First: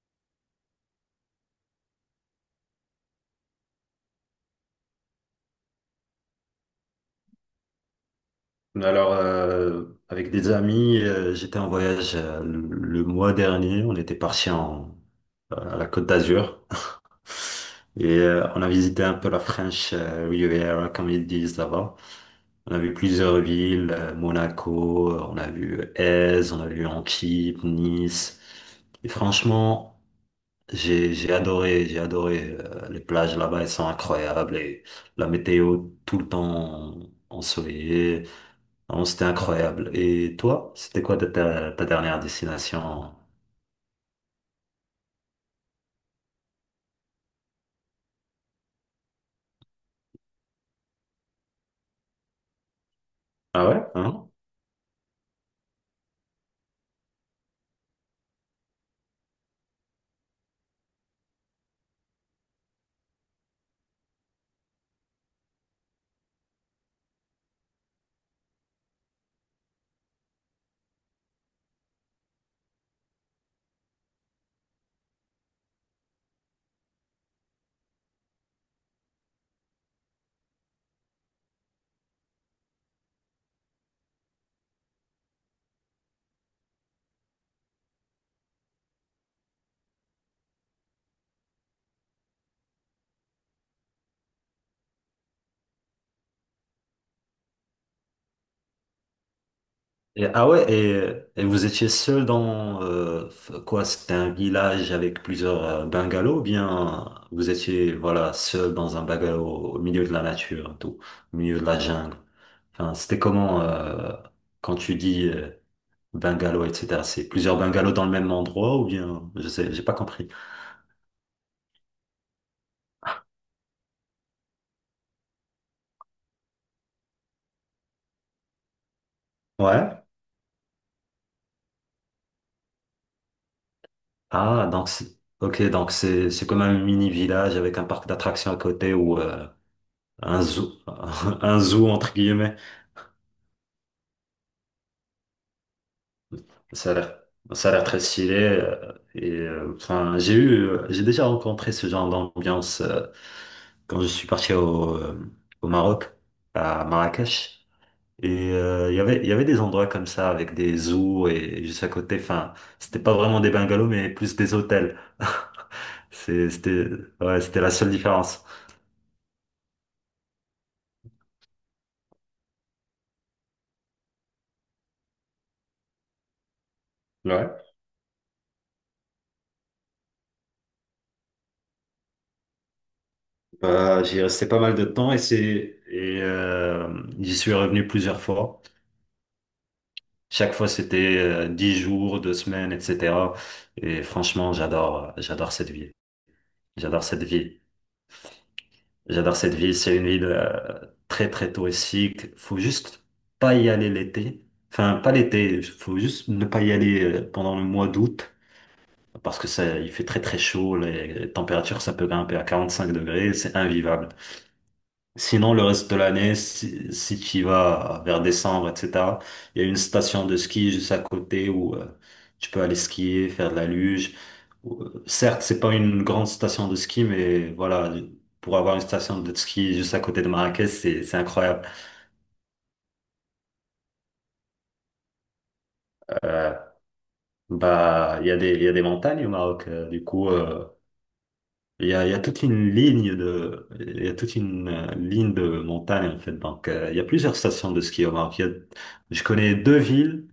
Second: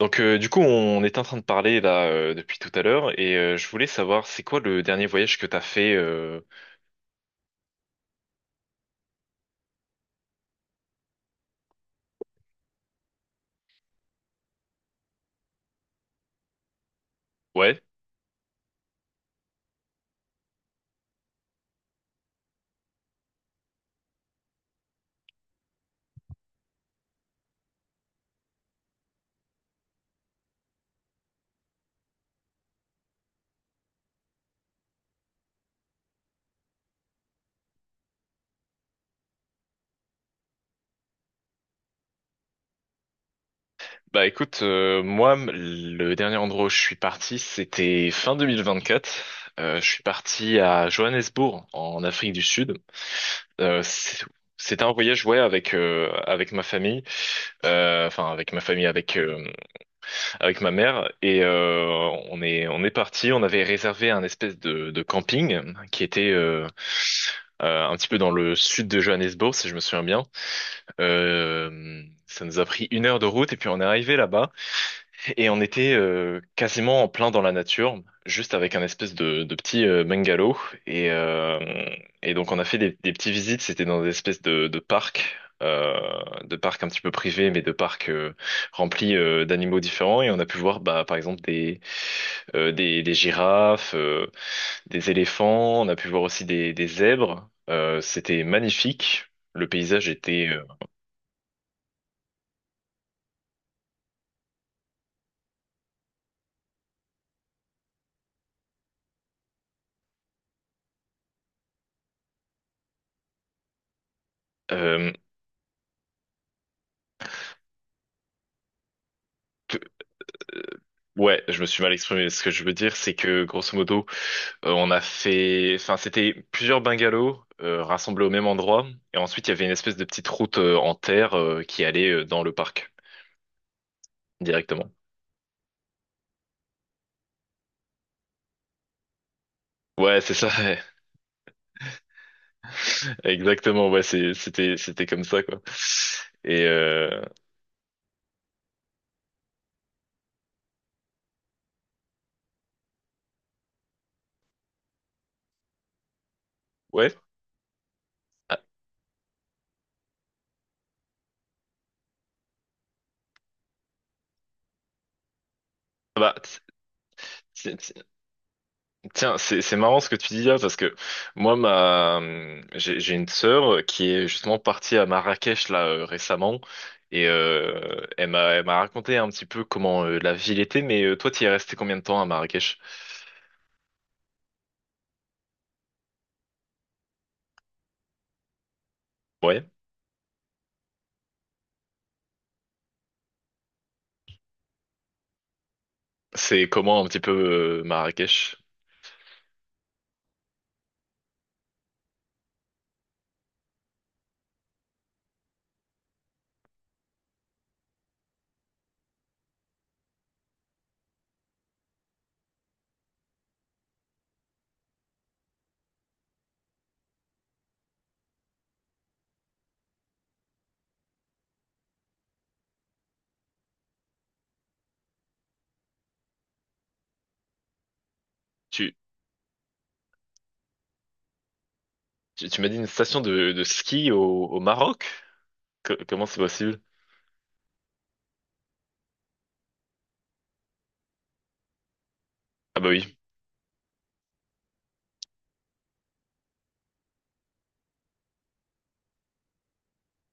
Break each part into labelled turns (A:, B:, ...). A: Donc du coup, on est en train de parler là depuis tout à l'heure et je voulais savoir c'est quoi le dernier voyage que t'as fait
B: Alors, avec des amis, j'étais en voyage le mois dernier. On était parti à la Côte d'Azur
A: Ouais.
B: et on a visité un peu la French Riviera, comme ils disent là-bas. On a vu plusieurs villes, Monaco, on a vu Aise, on a vu Antibes, Nice. Et franchement, j'ai adoré, j'ai adoré. Les plages là-bas, elles sont incroyables et la météo tout le temps ensoleillée. Non, c'était incroyable. Et toi, c'était quoi ta dernière destination?
A: Bah écoute, moi le dernier endroit où je suis parti, c'était fin 2024. Je suis parti à Johannesburg en Afrique du Sud.
B: Ah
A: Euh,
B: ouais?
A: c'est-
B: Hein?
A: c'était un voyage ouais avec avec ma famille, enfin avec ma famille avec avec ma mère et on est parti. On avait réservé un espèce de camping qui était un petit peu dans le sud de Johannesburg, si je me souviens bien. Ça nous a pris une heure de route et puis on est arrivé là-bas. Et on était quasiment en plein dans la nature, juste avec un espèce de petit bungalow. Et, euh, et donc on a fait des petites visites, c'était dans des espèces euh, de parcs un petit peu privés, mais de parcs remplis d'animaux différents. Et on a pu voir bah, par exemple des girafes, des éléphants, on a pu voir aussi des zèbres. C'était magnifique, le paysage était...
B: Ah ouais, et vous étiez seul dans quoi? C'était un village avec plusieurs bungalows, ou bien vous étiez voilà seul dans un bungalow au milieu de la nature, au milieu de la jungle. Enfin, c'était comment quand tu
A: euh, euh,
B: dis bungalow, etc. C'est plusieurs bungalows dans le même endroit ou bien je sais, j'ai pas compris.
A: Ouais, je me suis mal exprimé. Ce que je veux dire, c'est que grosso modo, on a fait, enfin, c'était plusieurs bungalows rassemblés au même endroit, et ensuite il y avait une espèce de
B: Ouais.
A: petite route en terre qui allait dans le parc
B: Ah,
A: directement.
B: Ok, donc c'est comme un mini village avec un parc d'attractions à côté ou
A: Ouais, c'est
B: un
A: ça.
B: zoo
A: Ouais.
B: un zoo entre guillemets.
A: Exactement. Ouais, c'était comme ça quoi. Et
B: Ça a l'air
A: euh,
B: ça a l'air très stylé et enfin j'ai déjà rencontré ce genre d'ambiance quand je suis parti au Maroc à
A: ouais.
B: Marrakech et
A: Ah,
B: il y avait des endroits comme ça avec des zoos et juste à côté enfin c'était pas vraiment des bungalows mais plus des hôtels.
A: bah,
B: C'est- C'était Ouais, c'était la seule différence.
A: Tiens, c'est marrant ce que tu dis là parce que moi ma j'ai une sœur qui est justement partie à Marrakech là récemment et
B: Ouais.
A: euh, elle m'a raconté un petit peu comment la ville était mais toi tu es resté combien de temps à Marrakech?
B: J'y restais pas mal de temps et c'est et j'y suis revenu plusieurs fois.
A: Ouais,
B: Chaque fois, c'était 10 jours, 2 semaines, etc. Et franchement, j'adore, j'adore cette ville.
A: c'est comment
B: J'adore
A: un petit
B: cette ville.
A: peu Marrakech?
B: J'adore cette ville. C'est une ville très très touristique. Faut juste pas y aller l'été. Enfin, pas l'été. Faut juste ne pas y aller pendant le mois d'août parce que ça, il fait très très chaud. Les températures, ça peut grimper à 45 degrés. C'est invivable. Sinon, le reste de l'année, si tu y vas vers décembre, etc., il y a une station de ski juste à côté où tu peux aller skier, faire de la luge. Certes, c'est pas une grande station de ski, mais voilà, pour avoir une
A: Tu
B: station de ski juste à côté de Marrakech, c'est incroyable.
A: tu m'as dit une station de ski au Maroc? Comment c'est
B: Euh,
A: possible?
B: bah, il y a des montagnes au Maroc. Du coup, il y a
A: Ah bah oui.
B: toute une ligne de montagne en fait. Donc, il y a plusieurs stations de ski au Maroc. Je connais deux villes,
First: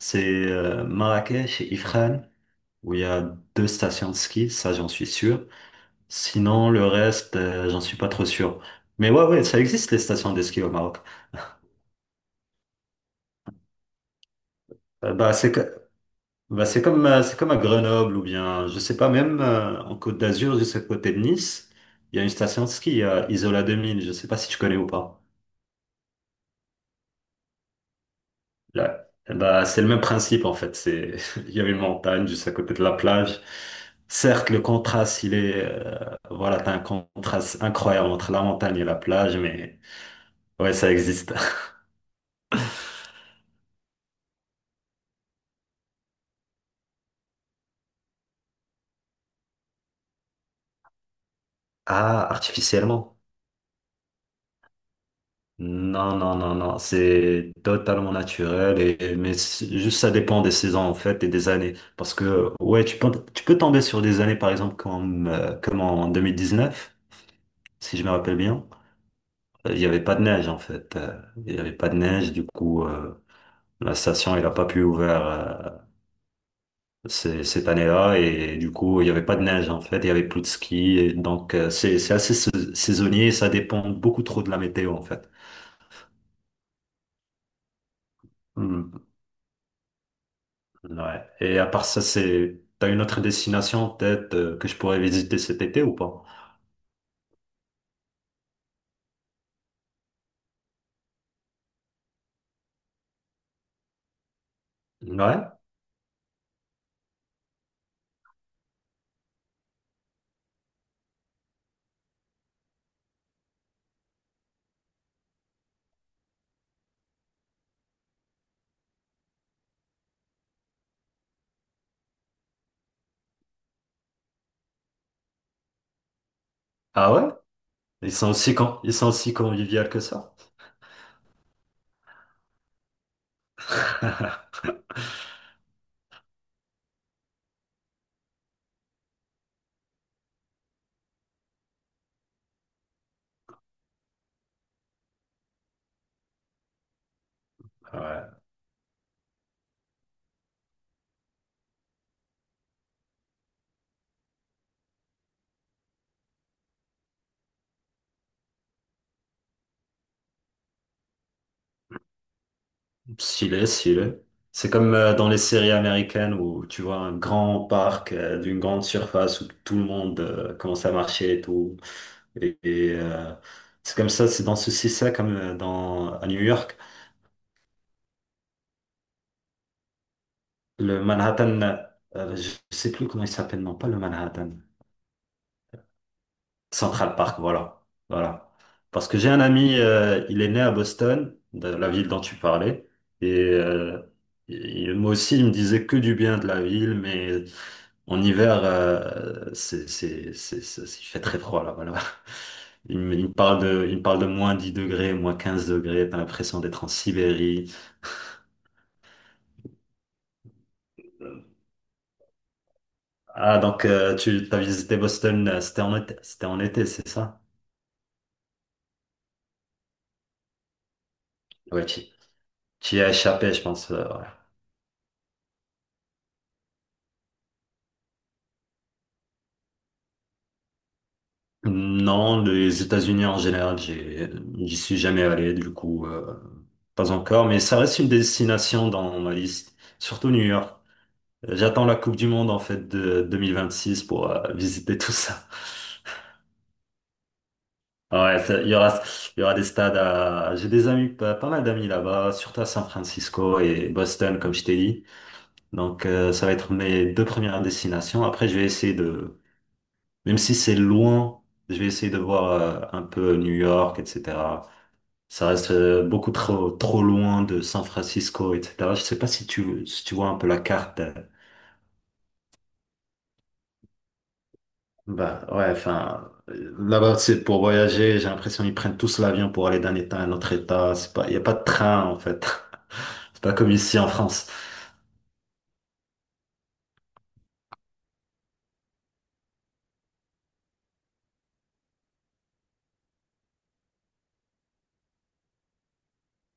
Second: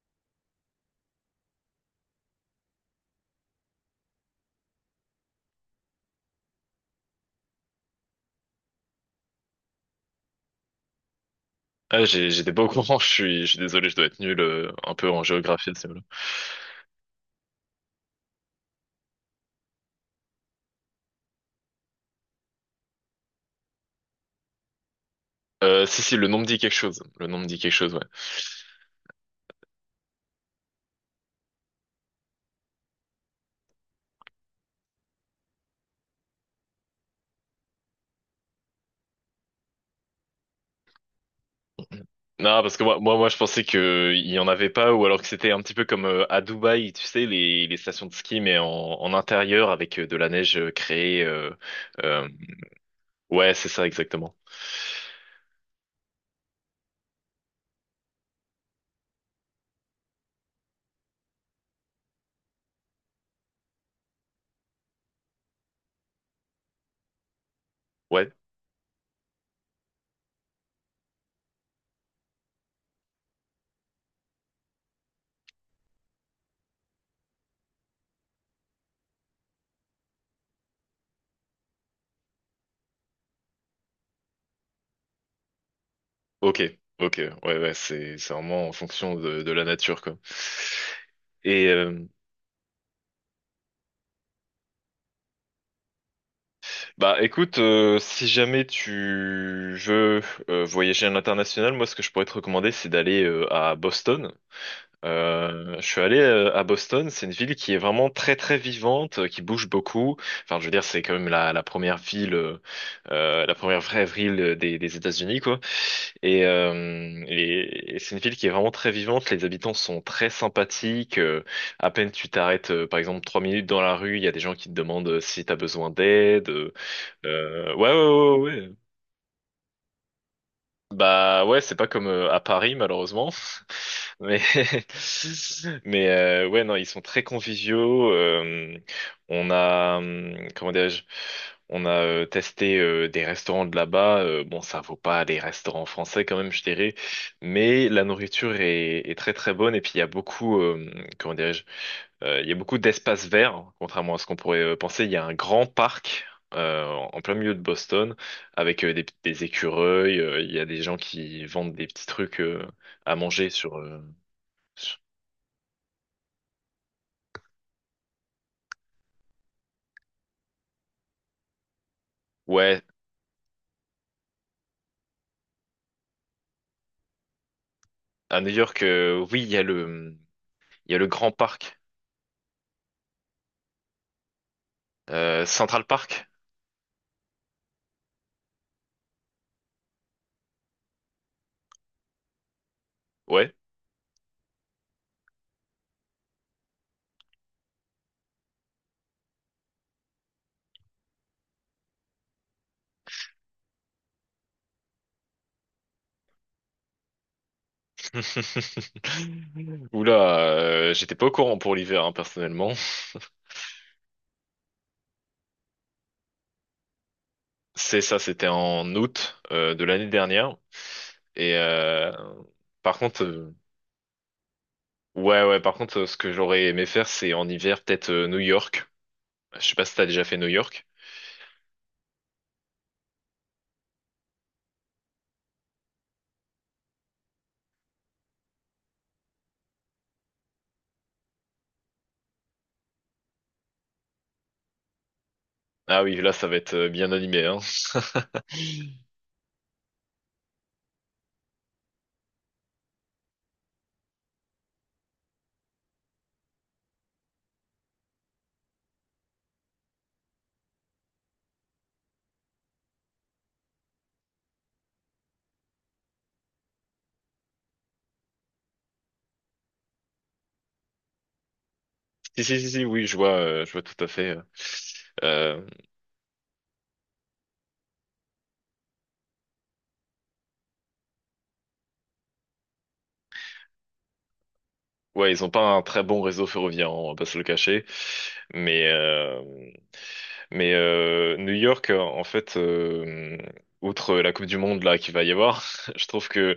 B: c'est Marrakech et Ifrane, où il y a deux stations de ski, ça j'en suis sûr. Sinon, le reste, j'en suis pas trop sûr. Mais ouais, ouais, ça existe les stations de ski au Maroc.
A: Ah, j'étais pas au courant, je suis désolé, je dois être nul un peu
B: Euh,
A: en
B: bah c'est, que-
A: géographie.
B: bah c'est comme à Grenoble ou bien, je sais pas, même en Côte d'Azur, juste à côté de Nice, il y a une station de ski, à Isola 2000. Je sais pas si tu connais ou pas.
A: Si, le nom me dit quelque chose. Le nom me dit quelque chose, ouais.
B: Là, eh ben, c'est le même principe en fait. Il y a une montagne juste à côté de la plage. Certes, le contraste, voilà, t'as un contraste incroyable entre la montagne et la plage, mais ouais, ça existe.
A: Non, parce que moi, je pensais que il y en avait pas, ou alors que c'était un petit peu comme à Dubaï, tu sais, les stations de ski, mais en intérieur avec de la neige créée. Euh,
B: Ah, artificiellement?
A: Ouais, c'est ça, exactement.
B: Non, non, non, non. C'est totalement naturel mais juste ça dépend des saisons en fait et des années. Parce que ouais, tu peux tomber sur des années par exemple comme en 2019, si je me
A: Ouais,
B: rappelle bien. Il n'y avait pas de neige en fait. Il n'y avait pas de neige, du coup, la station elle n'a pas pu ouvrir cette année-là et du coup, il n'y avait pas de neige en fait. Il y avait plus de ski, et donc c'est assez saisonnier. Ça dépend beaucoup trop de la météo en fait.
A: ok, ok, ouais, ouais, c'est vraiment en
B: Hmm.
A: fonction de la nature, quoi.
B: Ouais. Et
A: Et
B: à part ça,
A: euh,
B: c'est t'as une autre destination peut-être que je pourrais visiter cet été ou pas?
A: bah écoute, si jamais tu veux voyager à l'international, moi ce que je pourrais te recommander, c'est d'aller à Boston.
B: Ouais.
A: Je suis allé à Boston, c'est une ville qui est vraiment très très vivante, qui bouge beaucoup. Enfin, je veux dire, c'est quand même la première ville, la première vraie ville des États-Unis, quoi. Et c'est une ville qui est vraiment très vivante. Les habitants sont très sympathiques. À peine tu t'arrêtes, par exemple, trois minutes dans la rue, il y a des gens qui te demandent si t'as besoin d'aide.
B: Ah ouais?
A: Ouais,
B: Ils sont aussi
A: ouais.
B: con- ils sont aussi conviviaux que ça.
A: Bah ouais, c'est pas comme à Paris malheureusement, mais mais ouais non, ils sont très conviviaux. On a comment dirais-je, on a testé des restaurants de là-bas. Bon, ça vaut pas les restaurants français quand même, je dirais, mais la
B: Ouais.
A: nourriture est très très bonne et puis il y a beaucoup comment dirais-je, il y a beaucoup d'espaces verts, hein, contrairement à ce qu'on pourrait penser. Il y a un grand parc en plein milieu de Boston avec des écureuils. Il y a des gens qui vendent des petits trucs à manger sur,
B: S'il
A: euh,
B: est. C'est comme
A: sur-
B: dans les séries américaines où tu vois un grand parc d'une grande surface où tout le monde commence à marcher et tout. Et,
A: Ouais,
B: et, euh, c'est comme ça, c'est dans ce ça comme à New York.
A: à New York, oui, il y a il y a
B: Le
A: le grand
B: Manhattan,
A: parc.
B: je sais plus comment il s'appelle, non, pas le Manhattan.
A: Central Park.
B: Central Park, voilà. Voilà. Parce que j'ai un ami, il est né à Boston, de la ville dont tu parlais, et
A: Ouais.
B: moi aussi, il me disait que du bien de la ville, mais en hiver, il fait très froid là-bas. Il me parle de -10 degrés, -15 degrés, t'as l'impression d'être en Sibérie.
A: Oula, j'étais pas au courant pour l'hiver, hein, personnellement.
B: Ah, donc tu as visité Boston, c'était en été, c'est ça?
A: C'est ça, c'était en août de l'année dernière. Et
B: Ouais, tu,
A: euh,
B: tu
A: par
B: y as
A: contre.
B: échappé, je pense.
A: Ouais, ouais, par contre, ce que j'aurais aimé faire, c'est en hiver, peut-être New York. Je sais pas si t'as déjà fait New York.
B: Non, les États-Unis en général, j'y suis jamais allé, du coup, pas encore, mais ça reste une destination dans ma liste, surtout New York. J'attends la Coupe du Monde, en fait, de 2026 pour visiter tout ça.
A: Ah oui, là, ça va être bien animé, hein.
B: Ouais, il y aura, il y aura des stades à, j'ai des amis, pas mal d'amis là-bas, surtout à San Francisco et Boston, comme je t'ai dit. Donc, ça va être mes deux premières destinations. Après, je vais essayer de, même si c'est loin, je vais essayer de voir un peu New York, etc. Ça reste beaucoup trop loin de San Francisco, etc. Je sais pas si tu vois un peu la carte.
A: Si, si, oui, je vois tout à fait.
B: Bah
A: Euh,
B: ouais, enfin, là-bas, c'est pour voyager. J'ai l'impression qu'ils prennent tous l'avion pour aller d'un état à un autre état. C'est pas, il n'y a pas de train, en fait. C'est pas comme ici en France.
A: ouais, ils ont pas un très bon réseau ferroviaire, hein, on va pas se le cacher. Mais, euh, mais New York, en fait, outre la Coupe du Monde là qu'il va y avoir, je trouve que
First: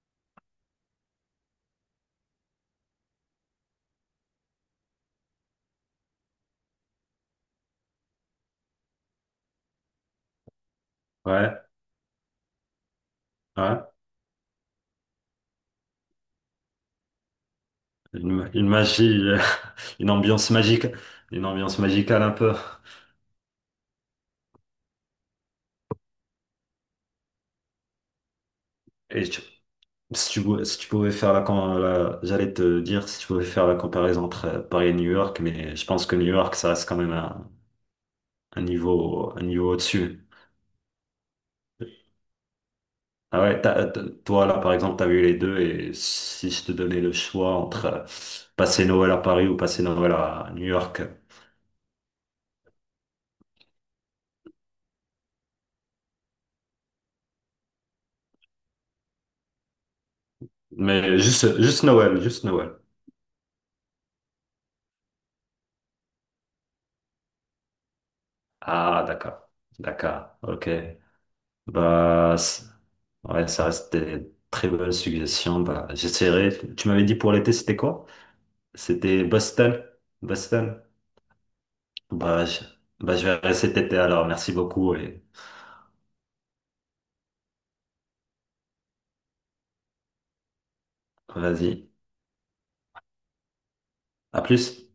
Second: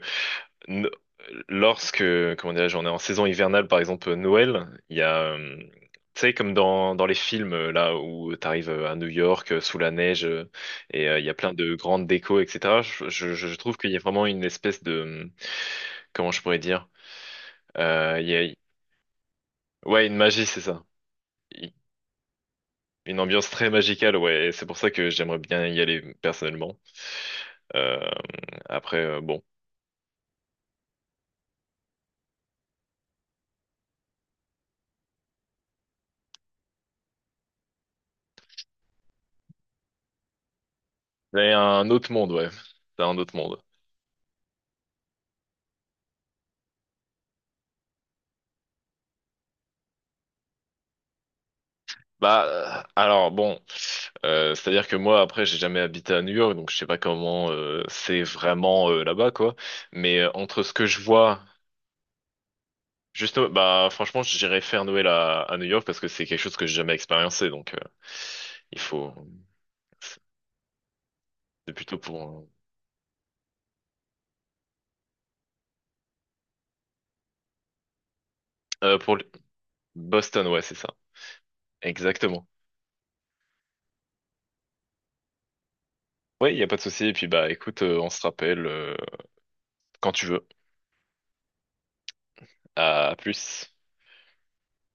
A: no- lorsque, comment dirais-je, on est en saison hivernale, par exemple Noël, il y a, tu sais, comme dans les films, là, où t'arrives à New York, sous la neige, et il y a plein
B: Ouais,
A: de grandes décos, etc. Je trouve
B: ouais.
A: qu'il y a vraiment une espèce de, comment je pourrais dire, il y
B: Une,
A: a,
B: une magie,
A: ouais,
B: une
A: une magie,
B: ambiance
A: c'est ça.
B: magique, une ambiance magicale un peu.
A: Une ambiance très magicale, ouais, et c'est pour ça que j'aimerais bien y aller personnellement. Euh, Après,
B: Et tu-
A: bon.
B: si tu, pouvais- si tu pouvais faire la, J'allais te dire si tu pouvais faire la comparaison entre Paris et New York, mais je pense que New York, ça reste quand même un niveau au-dessus.
A: C'est un autre monde, ouais. C'est un autre
B: Ah
A: monde.
B: ouais, toi, là, par exemple, t'as vu les deux, et si je te donnais le choix entre passer Noël à Paris ou passer Noël à New York,
A: Bah, alors bon, c'est-à-dire que moi après j'ai jamais habité à New York, donc je sais pas comment c'est vraiment là-bas quoi. Mais entre ce que je
B: mais
A: vois,
B: juste Noël, juste Noël.
A: juste bah franchement j'irais faire Noël à New York parce que c'est quelque chose que j'ai jamais expériencé, donc il
B: Ah,
A: faut.
B: d'accord, d'accord, ok.
A: C'est plutôt
B: Bah, ouais, ça reste des très bonnes suggestions. Bah, j'essaierai. Tu m'avais dit pour l'été, c'était quoi?
A: pour
B: C'était Boston,
A: Boston, ouais c'est
B: Boston.
A: ça,
B: Bah,
A: exactement.
B: je verrai cet été alors. Merci beaucoup et
A: Oui, il y a pas de souci. Et puis bah écoute, on se rappelle quand tu veux.
B: vas-y.
A: À plus.
B: À plus.